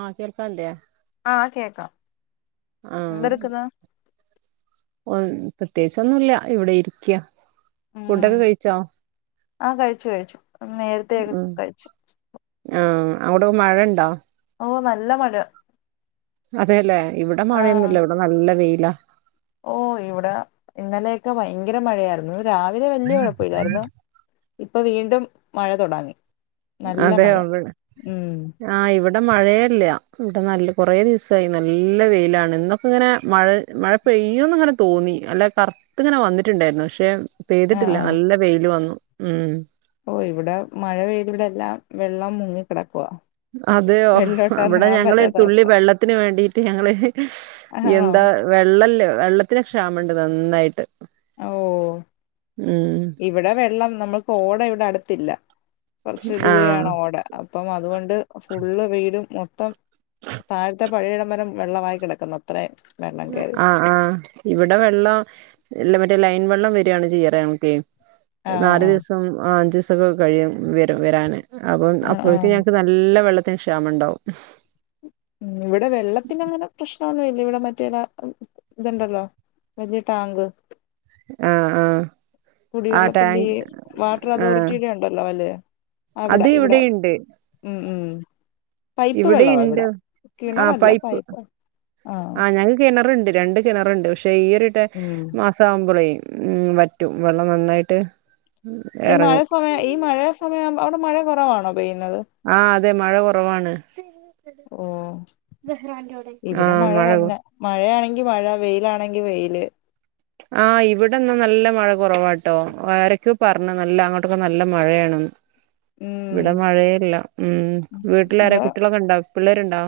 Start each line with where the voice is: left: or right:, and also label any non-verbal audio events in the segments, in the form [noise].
right: ആഹ് കേൾക്കാല്ലേ,
left: ആഹ് കേക്കാം
right: ആഹ്
left: എന്തെടുക്കുന്നു
right: ഒൻ പ്രത്യേകിച്ചൊന്നുല്ല ഇവിടെ ഇരിക്ക
left: ഉം
right: ഫുഡൊക്കെ കഴിച്ചോ?
left: ആഹ് കഴിച്ചു, കഴിച്ചു നേര്
right: ആഹ്, ആഹ് അവിടെ മഴ ഇണ്ടോ?
left: ഓഹ്, നല്ല മഴ.
right: അതെല്ലേ ഇവിടെ മഴയൊന്നുല്ല ഇവിടെ നല്ല വെയിലാ.
left: ഓഹ് ഇവിടെ ഇന്നലെയൊക്കെ ഭയങ്കര മഴയാരുന്നു രാവിലെ വല്ല്യേ കുഴപ്പല്ലായിരുന്നു. ഇപ്പൊ വീണ്ടും മഴ തുടങ്ങി നല്ല
right: അതെ
left: മഴ,
right: അവിടെ
left: ഉം.
right: ആഹ് ഇവിടെ മഴേല്ല ഇവിടെ നല്ല കൊറേ ദിവസായി നല്ല വെയിലാണ് ഇന്നൊക്കെ ഇങ്ങനെ മഴ, മഴ പെയ്യോന്ന് ഇങ്ങനെ തോന്നി നല്ല കറുത്ത് ഇങ്ങനെ വന്നിട്ടുണ്ടായിരുന്നു പക്ഷെ
left: ആഹ്
right: പെയ്തിട്ടില്ല നല്ല വെയില് വന്നു, ഉം.
left: ഓഹ് ഇവിടെ മഴ പെയ്ത് ഇവിടെല്ലാം വെള്ളം മുങ്ങി കിടക്കുവ.
right: അതെയോ ഇവിടെ ഞങ്ങളൊരു തുള്ളി
left: അവസ്ഥ
right: വെള്ളത്തിന് വേണ്ടീട്ട് ഞങ്ങള് ഹ് ഹ്
left: ആണോ
right: എന്താ വെള്ളല്ല, വെള്ളത്തിന് ക്ഷാമണ്ട് നന്നായിട്ട്.
left: ഓഹ്
right: ഉം
left: ഇവിടെ വെള്ളം നമ്മൾക്ക് ഓട ഇവിടെ അടുത്തില്ല കുറച്ച്
right: ആഹ്
left: ദൂരെയാണ് ഓട, അപ്പം അതുകൊ ണ്ട് ഫുള്ള് വീടും മൊത്തം താഴത്തെ പഴിയടം വരെ വെള്ളമായി കിടക്കുന്നു അത്രേ.
right: ആഹ്, ആഹ് ഇവിടെ വെള്ളം ഇല്ല മറ്റേ ലൈൻ വെള്ളം വര് ആണ് ചെയ്യ് പറയ് ഞങ്ങക്ക്. ഒരു നാല്
left: ആഹ്
right: ദിവസം അഞ്ച് ദിവസൊക്കെ കഴിയും വര് വരാന് അപ്പം
left: ആഹ്
right: അപ്പഴക്ക്
left: ആഹ്
right: ഞങ്ങക്ക് നല്ല നല്ല വെള്ളത്തിന് ക്ഷാമണ്ടാവും.
left: ഉം, ഇവിടെ വെള്ളത്തിന്റെങ്ങനെ പ്രശ്നൊന്നുല്ല ഇവിടെ മറ്റേ ഇതാ ഇതുണ്ടല്ലോ വല്ല്യേ ടാങ്ക്.
right: ആഹ് ആഹ് ആഹ്
left: കുടിവെള്ളത്തിന്റെ
right: ടാങ്ക്
left: വാട്ടർ
right: ആഹ്
left: അതോറിറ്റിയുടെ ഉണ്ടല്ലോ അല്ലെ അവിടെ
right: അത്
left: ഇവിടെ
right: ഇവിടെയുണ്ട്
left: ഉം ഉം പൈപ്പ് വെള്ളമാണ്
right: ഇവിടെയുണ്ട്
left: ഇവിടെ
right: ആഹ്
left: കിണറല്ല
right: പൈപ്പ്
left: പൈപ്പ
right: ആഹ് ഞങ്ങൾ കിണറുണ്ട് രണ്ട് കിണറുണ്ട് പക്ഷെ ഈ ഒരുട്ട
left: ഉം
right: മാസം ആകുമ്പോളേ ഉം വറ്റും വെള്ളം നന്നായിട്ട്
left: ഈ മഴ
right: എറങ്ങും
left: സമയ ഈ മഴ സമയ അവിടെ മഴ കുറവാണോ പെയ്യുന്നത്
right: ആഹ് അതെ മഴ കുറവാണ്
left: ഓ ഇവിടെ
right: ആഹ് മഴ
left: തന്നെ മഴയാണെങ്കി മഴ വെയിലാണെങ്കി വെയിയില്
right: ആഹ് ഇവിടെന്നാ നല്ല മഴ കുറവാട്ടോ ആരൊക്കെയ പറഞ്ഞ നല്ല അങ്ങോട്ടൊക്കെ നല്ല മഴയാന്ന്
left: ഉം
right: ഇവിടെ മഴയല്ല ഉം വീട്ടിലറെ
left: അ
right: കുട്ടികളൊക്കെ ഉണ്ടാ പിള്ളേരുണ്ടോ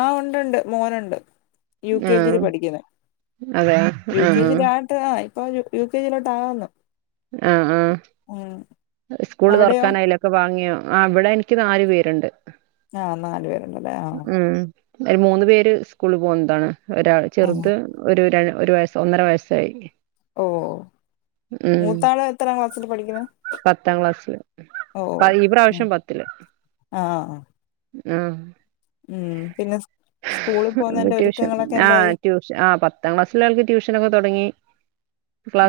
left: ആഹ് ഉണ്ടുണ്ട് മോനുണ്ട് യു കെ ജിൽ
right: ആഹ്
left: പഠിക്കുന്ന
right: അതെ ആഹ്
left: യു കെ
right: ആഹ്
left: ജിയില- ട്ട് ആ ഇപ്പൊ യു കെ ജയിലോട്ട് ആകന്നു
right: ആഹ് ആഹ് സ്കൂള്
left: അവിടെയോ
right: തുറക്കാനായില്ല ഒക്കെ വാങ്ങിയോ ആ ഇവിടെ എനിക്ക് നാല് പേരുണ്ട്
left: ആഹ് നാല് പേരുണ്ടല്ലേ ആഹ്
right: ഉം ഒരു മൂന്ന് പേര് സ്കൂളിൽ പോകുന്നതാണ് ഒരാൾ
left: ആ
right: ചെറുത് ഒരു ഒരു വയസ്സ് ഒന്നര വയസ്സായി
left: ഓഹ്
right: ഉം
left: മൂത്താള് എത്രാണ് ക്ലാസ്സിൽ പഠിക്കണ്
right: പത്താം ക്ലാസ്സില് ഈ പ്രാവശ്യം പത്തില്ല്
left: ആഹ് ആഹ്
right: ആഹ്
left: ഉം പിന്നെ സ്കൂളിൽ പോകുന്നെ ഒരുക്കങ്ങളൊക്കെ എന്തായി
right: ആഹ് പത്താം ക്ലാസ്സില ആൾക്ക് ട്യൂഷനൊക്കെ തുടങ്ങി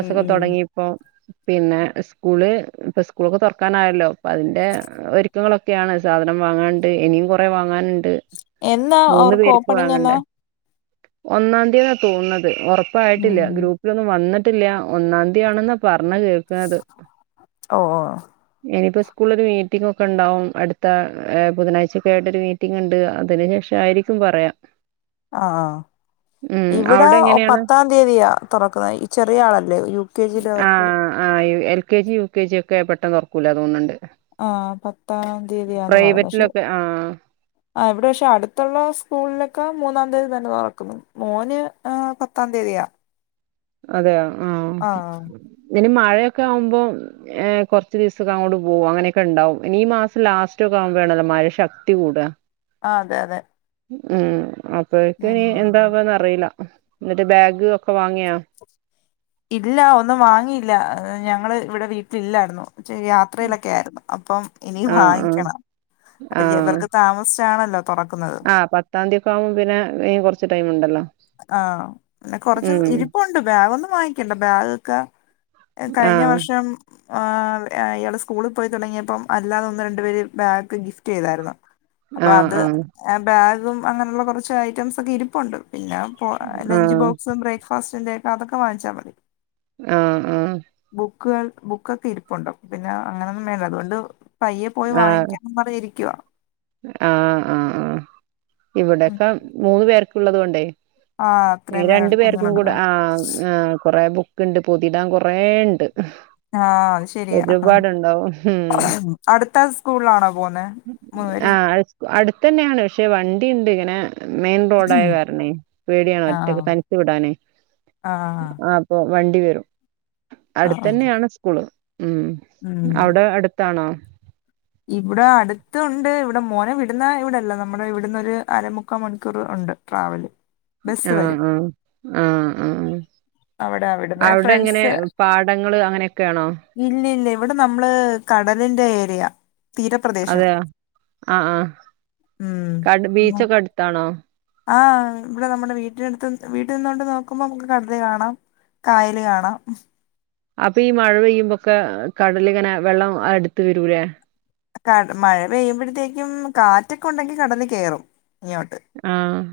left: ഉം ഉം
right: തുടങ്ങി ഇപ്പോ പിന്നെ സ്കൂള് ഇപ്പ സ്കൂളൊക്കെ തുറക്കാൻ ആയല്ലോ അപ്പ അതിന്റെ ഒരുക്കങ്ങളൊക്കെ ഒക്കെയാണ് സാധനം വാങ്ങാണ്ട് ഇനിയും കുറെ വാങ്ങാണ്ട്
left: എന്നാ
right: മൂന്ന്
left: അവർക്ക്
right: പേര്ക്
left: ഓപ്പണിങ് എന്നാ
right: വാങ്ങണ്ടേ ഒന്നാം തിയ്യതി തോന്നുന്നത് ഉറപ്പായിട്ടില്ല
left: ഉം
right: ഗ്രൂപ്പ് ലൊന്നും വന്നിട്ടില്ല ഒന്നാം തീയതിയാണെന്നാ പറഞ്ഞ കേൾക്കുന്നത്
left: ഓ ഓ
right: ഇനിയിപ്പോ സ്കൂളില് മീറ്റിംങ്ങ് ഒക്കെ ഉണ്ടാവും അടുത്താ ബുധനാഴ്ചൊക്കെ ആയിട്ട് ഒരു മീറ്റിംങ്ങ് ഉണ്ട് അതിന് ശേഷ ആയിരി - [inaudible] പറയാം
left: ആഹ് ഇവിടെ
right: അവിടെ എങ്ങനെയാണ്
left: പത്താം തീയതിയ തുറക്കുന്ന ഈ ചെറിയ ആളല്ലേ യു കെ ജിയില അവർക്ക്
right: ആഹ് L K G U K G ഒക്കെ പെട്ടെന്ന് തുറക്കൂല്ല തോന്നുന്നുണ്ട്
left: ആഹ് പത്താം തീയതിയാന്ന് പറഞ്ഞ പക്ഷെ
right: പ്രൈവറ്റിലൊക്കെ ആ
left: ആഹ് ഇവിടെ പക്ഷെ അടുത്തുള്ള സ്കൂളിലൊക്കെ മൂന്നാം തീയതി തന്നെ തുറക്കുന്നു മോന് പത്താം തീയതിയാ
right: അതെയ ആഹ് ഇവന് മഴയൊക്കെ ആവുമ്പോ ഏഹ് കുറച്ച് ദിവസക്ക അങ്ങോട്ട് പോകും അങ്ങനൊക്കെണ്ടാവും ഇനി ഈ മാസം ലാസ്റ്റ് ഒക്കെ ആവുമ്പോണല്ലോ മഴ ശക്തി ശക്തി കൂടാ
left: ആഹ് അതെ അതെ
right: ഉം അപ്പക്ക ഇനി
left: ഉം
right: എന്താവാ അറിയി- റയില്ല എന്നിട്ട് ബാഗ് ഒക്കെ വാങ്ങിയാ
left: ഇല്ല ഒന്നും വാങ്ങിയില്ല ഞങ്ങള് ഇവിടെ വീട്ടിലില്ലായിരുന്നു യാത്രയിലൊക്കെ ആയിരുന്നു അപ്പം ഇനി
right: ആഹ് ആഹ്
left: വാങ്ങിക്കണം അപ്പൊ
right: ആഹ്
left: ഇവർക്ക് താമസിച്ചാണല്ലോ തുറക്കുന്നത്.
right: ആഹ് പത്താംതിക്കാവുമ്പോ പിന്നെ കുറച്ച് ടൈം ണ്ടല്ലോ.
left: ആഹ് കൊറച്ച് ഇരിപ്പുണ്ട്. ബാഗ് ഒന്നും വാങ്ങിക്കണ്ട. ബാഗ് ക്കെ ഏഹ് കഴിഞ്ഞ
right: ആഹ്
left: വർഷം. ആഹ് ഇയാള് സ്കൂളിൽ പോയി തുടങ്ങിയപ്പം അല്ലാതെ ഒന്ന് രണ്ടു പേര് ബാഗ് ഗിഫ്റ്റയ്തായിരുന്നു. അപ്പൊ അത് ആഹ് ബാഗും അങ്ങനള്ള കൊറച്ച് ഐറ്റംസ് ഒക്കെ ഇരിപ്പുണ്ട്. പിന്നെ പ്പൊ ലഞ്ച്
right: ആഹ്
left: ബോക്സും ബ്രേക്ക്ഫാസ്റ്റിന്റെക്കെ അതൊക്കെ വാങ്ങിച്ചാ മതി.
right: ആഹ് ആഹ്.
left: ബുക്കുകൾ ബുക്കൊക്കെ ഇരിപ്പുണ്ട്. പിന്നെ അങ്ങനെയൊന്നും വേണ്ട. അതുകൊണ്ട് പയ്യെ പോയി
right: ആഹ്
left: വാങ്ങിക്കണം പറഞ്ഞിയിരിക്കുവ.
right: ആഹ് ആഹ് ആഹ്
left: ഉം.
right: ഇവിടൊക്കെ മൂന്ന് പേർക്കുള്ളത് കൊണ്ടേ
left: ആ
right: ഇനി
left: അത്രയും വേണം
right: രണ്ടു പേർക്കും കൂടെ
left: കുഞ്ഞുങ്ങളുണ്ടല്ലോ
right: ആഹ് ആഹ് ആഹ് കൊറെ ബുക്ക്ണ്ട്. പൊതിടാൻ കൊറേ ണ്ട്. ഹ്
left: ആഹ് അഹ് ശരിയാ.
right: ഒരുപാടുണ്ടാവും. ഹും
left: അടുത്ത സ്കൂൾലാണോ പോന്നെ. മൂന്നെരും.
right: ആഹ് അഹ് സ്കൂ അടുത്തന്നെണ്. പക്ഷെ വണ്ടി ണ്ട്. ഇങ്ങനെ മെയിൻ റോഡായ് കാരണേയ് പേടിയാണേ
left: ആ
right: ഒറ്റക്ക് തനച്ച് വിടാനയ്.
left: ആ
right: ആഹ് പ്പോ വണ്ടി വരും.
left: ആ ആ.
right: അടുത്തന്നെയാണ് സ്കൂള് ഉം
left: ഉം
right: അവ്ടെ അടു താണോ?
left: ഇവിടെ അടുത്തുണ്ട്. ഇവിടെ മോനെ വിടുന്ന ഇവിടെല്ലാ. നമ്മുടെ ഇവിടുന്നൊരു അരമുക്കാ മണിക്കൂറ് ഉണ്ട്. ട്രാവല്. ബസ്സ് വരും
right: ആഹ് ആഹ്. ആഹ് ആഹ്.
left: അവിടെ അവിടുന്ന്
right: അവ്ടെ ങ്ങനെ.
left: ഫ്രണ്ട്സ്
right: പാടങ്ങള് അങ്ങനെക്കെണോ?
left: ഇല്യ ല്യ. ഇവിടെ നമ്മള് കടലിന്റെ ഏരിയ. തീരപ്രദേശം
right: അതെയോ. ആഹ് ആഹ് കടു ബീച്ചൊക്കെ അടുത്താണോ?
left: ആഹ് ഇവടെ നമ്മുടെ വീട്ടിനടുത്ത്ന്ന്‌ വീട്ടിൽ നിന്നോണ്ട് നോക്കുമ്പോ നമുക്ക് കടല് കാണാം. കായല് കാണാം.
right: അപ്പൊ ഈ മഴ പെയ്യുമ്പൊക്കെ കടലിങ്ങനെ വെള്ളം അടുത്ത് വരൂലേ.
left: കട മഴ പെയ്യുമ്പഴത്തേക്കും കാറ്റൊക്കെ ഉണ്ടെങ്കി കടല് കേറും ഇങ്ങോട്ട്.
right: ആഹ്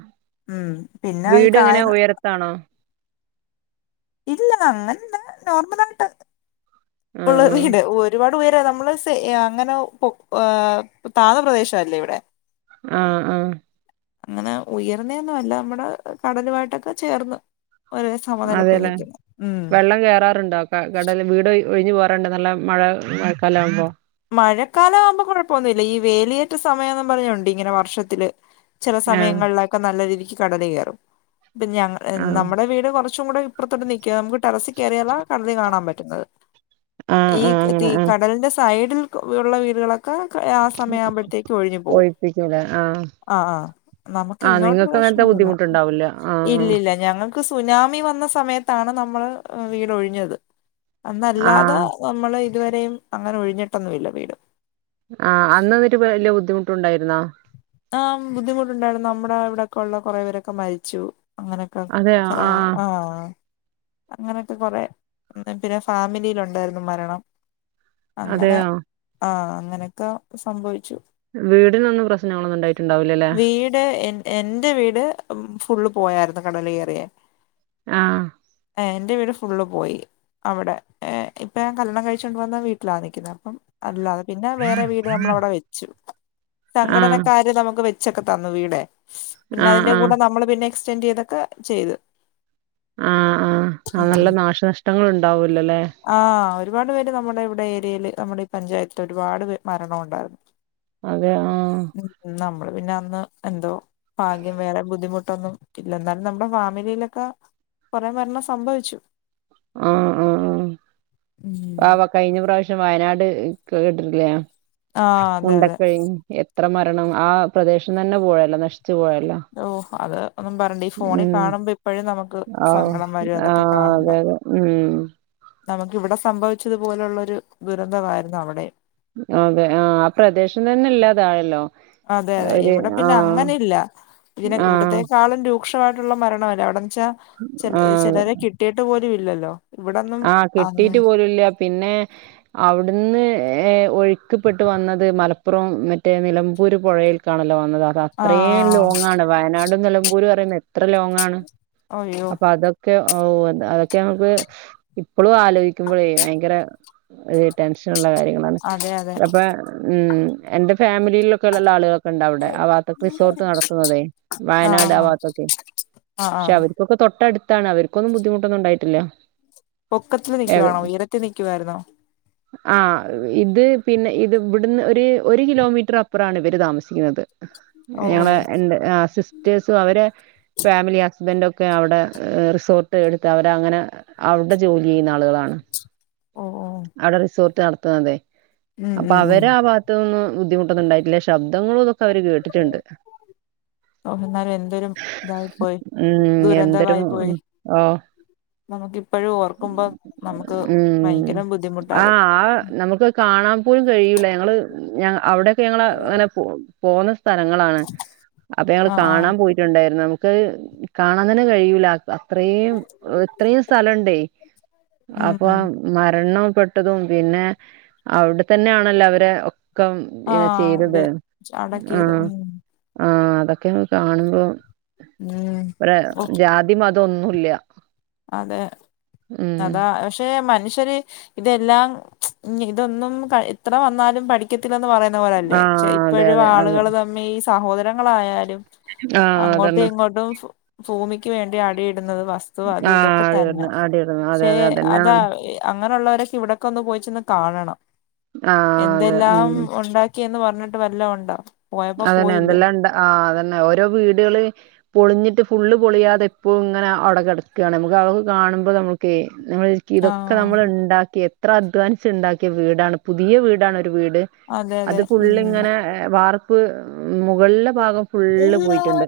left: ഉം പിന്നെ ഈ
right: വീട് എങ്ങനെ
left: കായൽ
right: ഉയർത്താണോ?
left: ഇല്ല. അങ്ങനല്ല. നോർമലായിട്ട്
right: ആഹ്
left: ഉള്ളരു
right: ആഹ്.
left: വീട്. ഒരുപാട് ഉയര നമ്മള് സെയ അങ്ങനെ പ്പൊ ഉ താന്ന പ്രദേശല്ലേ ഇവടെ.
right: ആഹ് ആഹ്.
left: അങ്ങനെ ഉയർന്നെന്നും അല്ല. നമ്മടെ കടലുമായിട്ടൊക്കെ ചേർന്നു. ഒരേ സമനിലപ്പിൽ
right: അതെല്ലേ?
left: നിക്യും. ഉം
right: വെള്ളം കേറാറുണ്ടൊ? ക കടല്. വീട് ഒഴി ഒഴിഞ്ഞു പോവാറുണ്ട്. നല്ല മഴ മഴക്കാലാവുമ്പോ.
left: മഴക്കാലവുമ്പോ കൊഴപ്പൊന്നുല്ല. ഈ വേലിയേറ്റ സമയംന്ന് പറഞ്ഞോണ്ട് ഇങ്ങനെ വർഷത്തില്. ചെല
right: ആഹ്
left: സമയങ്ങളിലൊക്കെ നല്ല രീതിക്ക് കടല് കേറും. ഇപ്പ ഞ
right: ആഹ്
left: നമ്മുടെ വീട് കൊറ ച്ചും കൂടെ ഇപ്പുറതൊട്ട് നിക്ക. നമുക്ക് ടെറസി കേറിയാല കടല് കാണാൻ പറ്റുന്നത്.
right: ആഹ് ആഹ്
left: ഈക് തീ
right: അങ്ങനെ ആഹ്
left: കടലിന്റെ സൈഡിൽ ക്ക്‌ ള്ള വീടുകളൊ ക്കെ കാ ആഹ് സമയാവുമ്പോഴത്തേക്ക് ഒഴിഞ്ഞു പോവും.
right: ഒഴിപ്പിക്കൂലേ ആഹ്
left: ആഹ് ആഹ്. നമുക്ക്
right: ആഹ്
left: ഇങ്ങോട്ട്
right: നിങ്ങക്ക് അങ്ങനത്തെ
left: പ്രശ്നൊന്നുല്ല.
right: ബുദ്ധിമുട്ടുണ്ടാവൂല്ല ആഹ്
left: ഇല്ല്യല്ല. ഞങ്ങൾക് ക്ക് സുനാമി വന്ന സമയത്താണ് നമ്മള് വീടൊഴിഞ്ഞത്.
right: ആഹ്
left: അന്നല്ലാതെ
right: ആഹ്
left: നമ്മള് ഇതുവരെയും അങ്ങനെ ഒഴിഞ്ഞിട്ടൊന്നുവില്ല വീട്.
right: ആഹ് അന്നന്നിട്ട് വല്യ ബുദ്ധിമുട്ടുണ്ടായിരുന്നോ?
left: ആഹ് ബുദ്ധിമുട്ടുണ്ടായിരുന്നു നമ്മുടെ ഇവിടെക്കെള്ള കൊറെ പേരൊക്കെ മരിച്ചു അങ്ങനെ ക്കൊ ആഹ്. അങ്ങനൊക്കെ കൊറെ പിന്നെ ഫാമിലിയിലുണ്ടായിരുന്നു മരണം. അങ്ങനെ
right: അതെയോ
left: ആഹ് അങ്ങനൊക്കെ സംഭവിച്ചു.
right: വീടിനൊന്നും പ്രശ്നങ്ങളൊന്നും ഇണ്ടായിട്ടുണ്ടാവില്ലല്ലേ?
left: ഏ എൻ എന്റെ വീട് ഫുള്ള് പോയാരുന്നു കടല് കേറ്യാ
right: ആഹ്
left: ഏഹ് എന്റെ വീട് ഫുള്ള് പോയി. അവടെ ഏ ഇപ്പം ഞാൻ കല്യാണം കഴിച്ച് കൊണ്ട് വന്ന വീട്ടിലാ നിക്ക്ന്നേ അപ്പം അല്ല പിന്നെ വേറെ വീട് നമ്മള് അവിടെ വെച്ചു സംഘടന
right: ആഹ്
left: ക്കാര് നമുക്ക് വെച്ചൊക്കെ തന്നു വീടെ പിന്നെ
right: ആഹ്
left: അതിന്റെ
right: ആഹ്
left: കൂടെ നമ്മള് പിന്നെ എക്സൈറ്റൊക്കെ ചെയ്ത്.
right: ആഹ് ആഹ് ആ നല്ല
left: ഉം
right: നാശനഷ്ടങ്ങൾ ഇണ്ടാവൊല്ലല്ലോല്ലേ?
left: ആഹ് ഒരുപാട് പേര് നമ്മുടെ ഇവിടെ ഏരിയേല്‌ നമ്മടെ ഈ പഞ്ചായത്ത് ഒരുപാട് പേ മരണ ഉണ്ടായിരുന്നു.
right: അതെ ആഹ്.
left: നമ്മള് പിന്നെ അന്ന് എന്തോ ഭാഗ്യം വേറെ ബുദ്ധിമുട്ടൊന്നും ഇല്ല ന്നാലും നമ്മുടെ ഫാമിലിയിലൊക്കെ കൊറെ മരണം സംഭവിച്ചു.
right: ആഹ് ആഹ്. പാവം കയ്ഞ്ഞ പ്രാവശ്യം വയനാട് കേട്ടിട്ട്ല്ലേ
left: ആഹ് അതെ അതെ
right: മുണ്ടക്കഴിഞ്ഞി. എത്ര മരണം ആ പ്രദേശം തന്നെ പോഴല്ലോ നശിച്ചു പോയല്ലോ.
left: ഓ അത് ഒന്നും പറണ്ട ഈ ഫോണി
right: ഉം
left: കാണുമ്പോ ഇപ്പഴും നമുക്ക്
right: ആ
left: സങ്കടം വരും
right: ആ
left: അതൊക്കെ കാണു
right: അതെ ഉം.
left: നമുക്ക് ഇവിടെ സംഭവിച്ചതു പോലുള്ള ഒരു ദുരന്തമായ്രുന്നു അവിടെം.
right: അതെ ആഹ് ആ പ്രദേശം തന്നെ ഇല്ലാതായല്ലോ.
left: അതെ അതെ
right: ഒരു
left: ഇവിടെ
right: ആ
left: പിന്നെ അങ്ങനില്ല ഇതി
right: ആ
left: ഇവിടത്തേക്കാളും രൂ രൂക്ഷായിട്ടുള്ള മരണമല്ലെ അവിടെന്ന്ച്ചാ ച
right: ആ
left: ചിലരെ കിട്ടിയിട്ട് പോലും ഇല്ലല്ലോ. ഇവിടൊന്നും
right: ആഹ്
left: അങ്ങ
right: കിട്ടീട്ട് പോലുല്ല പിന്നെ അവ് ട്‌ന്ന് ഏ ഒഴുക്ക്പ്പെട്ട് വന്നത് മലപ്പുറം മറ്റേ നിലമ്പൂര് പുഴയി ക്കാണല്ലോ വന്നതാ അത്രം
left: ആഹ്
right: ലോങ്ങാണ് വയനാടും നിലമ്പൂരുംപറയുമ്പോ എത്ര ലോങ്ങാണ്
left: അയ്യോ
right: അപ്പൊ അതൊ ക്കെ ഓ അതൊക്കെ നമുക്ക് ഇപ്പളും ആലോയ്ക്കുമ്പഴേ ഭയങ്കര ഒര് ടെൻഷന്ള്ള കാര്യങ്ങളാണ്.
left: അതെ അതെ
right: അപ്പൊ ഉം എന്റെ ഫാമിലിലൊക്കെ ള്ള ആളുകളൊക്കെണ്ട് അവ്ടെ ആ ഭാത്തൊ റിസോർട്ട് നടത്തുന്നതേ
left: ആഹ്
right: വായനാട് ആ
left: ആഹ്
right: ബാത്തൊക്കെ.
left: ആഹ് ആഹ്.
right: ക്ഷെ അവർക്കൊക്കെ തൊട്ടട്ത്താണ് അവർക്കാന്നും ബുദ്ധിമുട്ടൊന്നും ഉണ്ടായിട്ടില്ല.
left: പൊക്കത്തിൽ നിക്കുവാണോ ഉയരത്തി നിക്കുവായിരുന്നോ?
right: ആഹ് ഇത് പിന്നെ ഇത് ഇവ് ടുന്ന് ഒര് ഒര് കിലോമീറ്റർ അപ്പറാണ് ഇവര് താമസിക്ക്ന്നത്.
left: ഓ ഓ
right: ഞങ്ങളെ എന്റെ സിസ്റ്റേഴ്സും അവരെ ഫാമിലി ഹസ്ബൻ്റൊക്കെ അവ്ടെ റിസോർട്ട് എട്ത്ത് അവര് അങ്ങനെ അവ്ടെ ജോലി ചെയ്യ്ന്നാ ആള്‌കളാണ്
left: ഓ ഓ
right: അവിടെ റിസോർട്ട് നട്ത്ത്ന്നതെ
left: ഉം
right: അപ്പ
left: ഉം ഉം
right: അവരാ ഭാത്ത്ന്നൊന്നും ബുദ്ധിമുട്ടൊന്നുണ്ടായിട്ടില്ല ശബ്ദങ്ങളും തൊക്കെ അവര് കേട്ടിട്ട്ണ്ട്.
left: ഉം. ഓ എന്നാലും എന്തൊരും ഇതായി പോയി
right: ഉം എന്തൊരു
left: ദുരന്തമായി
right: ഉം
left: പോയി
right: ഓഹ്
left: നമുക്ക് ഇപ്പഴും ഓർക്കുമ്പോ നമുക്ക്
right: ഉം
left: ഭയങ്കരം ബുദ്ധിമുട്ടാ അത്
right: ആഹ് ആ നമുക്ക് കാണാൻ പോലും കഴിയൂല്ല ഞങ്ങള് ഞ അവിടെ [unintelligible] അങ്ങനെ പോന്ന സ്ഥലങ്ങളാണ് അപ്പൊ ഞങ്ങള്
left: ആഹ് ആഹ്
right: കാണാൻ പോയി യിട്ട്ണ്ടായിര്ന്നു നമുക്ക് കാണാൻ തന്നെ കഴിയൂല അത്രയും ഇത്രയും സ്ഥലണ്ടേ അപ്പൊ അ
left: ഉം
right: മരണം പെട്ടതും പിന്നെ അവിടെ തന്നെയാണല്ലോ അവരെ ക്കം
left: ആഹ്
right: ചെയ്തത്
left: അതെ അടക്കിയത്
right: ആഹ്
left: ഉം
right: ആഹ് അതൊക്കെ ഒന്ന് കാണുമ്പോ
left: ഉം
right: ഒരു അ
left: ഓ
right: ജാതി മതം ന്നുല്ല്യ
left: അതെ അതാ പക്ഷെ മനുഷ്യര് ഇതെല്ലാം ഇതൊന്നും ഇത്ര വന്നാലും പഠിക്കത്തില്ലന്ന് പറയ ന്ന പോലല്ലേ ചെ
right: ആഹ് അതെ
left: ഇപ്പോഴും
right: അതെ അതെ
left: ആളുകൾ ത മ്മീ സഹോദരങ്ങളായാലും
right: ആഹ്
left: അങ്ങോട്ടും
right: അതന്നെ
left: ഇങ്ങോട്ടും ഭൂമിക്ക് വേണ്ടി അടിയിടുന്നത് വസ്തു അത്
right: ആഹ്
left: ഇതൊക്കെ തന്നെ
right: അടിയിടുന്നു അടിയിടുന്നു അതെ
left: പക്ഷേ
right: അതെ
left: അതാ
right: അതന്നെയാണ്
left: അങ്ങനള്ളോരൊക്കെ ഇവിടെക്കെ ഒന്ന് പോയിച്ചന്ന് കാണണം
right: ആഹ് അതെ ഉം
left: എന്തെല്ലാം ഉണ്ടാ ക്കിന്ന് പറഞ്ഞിട്ട് വല്ല ഉണ്ടോ പോയപ്പോ
right: അതന്നെ
left: പോയില്ലേ
right: എന്തെല്ലാം ഉണ്ട ആ അതന്നെ ഓരോ വീടുകള് പൊളി ഞെട്ട് ഫുള് പൊളിയാതെപ്പോൾ ഇങ്ങനെ അവിടെ കിടക്കയാണ് നമുക്ക് അവക്ക് കാണുമ്പോൾ നമുക്ക് നമ്മൾ ഇതൊക്കെ
left: ആഹ്
right: നമ്മൾ ഉണ്ടാക്കി എത്ര അധ്വാൻസ് ഉണ്ടാക്കിയ വീടാണ് പുതിയ വീടാണ് ഒരു വീട്
left: അതെ അതെ
right: അത്
left: ഉം
right: ഫുള്ങ്ങനെ വാർപ്പ് മുകളില ഭാഗം ഫുള്ള് പോയിട്ടുണ്ട്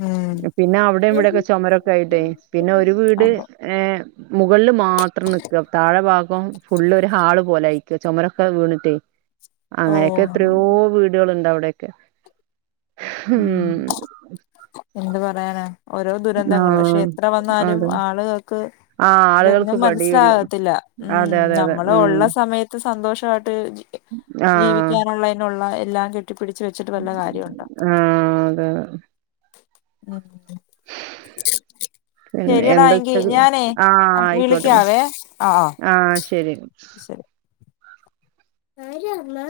left: ഉം
right: പിന്നെ അവിടെയും ഇവിടെക്കെ ചുമരൊക്കെ ആയിട്ടേ പിന്നെ ഒരു വീട്
left: അപ്പൊ
right: ഏർ മുകളില് മാത്രം നക്കുക താഴെ ഭാഗം ഫുള് ഒരു ഹാള് പോലെയിക്ക ചുമരൊക്കെ വീണിട്ടേ
left: ഓ
right: അങ്ങനെയൊക്കെ എത്രയോ വീടുകളുണ്ട് അവിടെൊക്കെ ഉ
left: ഉം എന്ത് പറയാനാ ഓരോ ദുരന്തങ്ങള് പക്ഷെ
right: ആഹ്
left: എത്ര വന്നാലും
right: അതെ
left: ആളുകൾക്ക്
right: ആഹ്
left: ഇതൊന്നും
right: ആളുകൾക്ക് പടിയുള്ള
left: മനസ്സിലാകത്തില്ല ഉം
right: അതെ അതെ അതെ
left: നമ്മള്
right: ഉം
left: ഉള്ള സമയത്ത് സന്തോഷമായിട്ട്
right: ആഹ്
left: ജീവിക്കാനുള്ളതിനുള്ള എല്ലാം കെട്ടിപ്പിടിച്ച വെച്ചിട്ട് വല്ല കാര്യമുണ്ട
right: ആഹ് അതെ അതെ
left: ഉം
right: പിന്നെ
left: ശരിയടാ
right: എന്താ
left: എങ്കി
right: ഉച്ചക്ക്
left: ഞാനേ
right: ആഹ് ആയിക്കോട്ടെന്നാ
left: വിളിക്കാവേ അഹ് അഹ്
right: ആഹ് ശരി
left: ആരാ അമ്മേ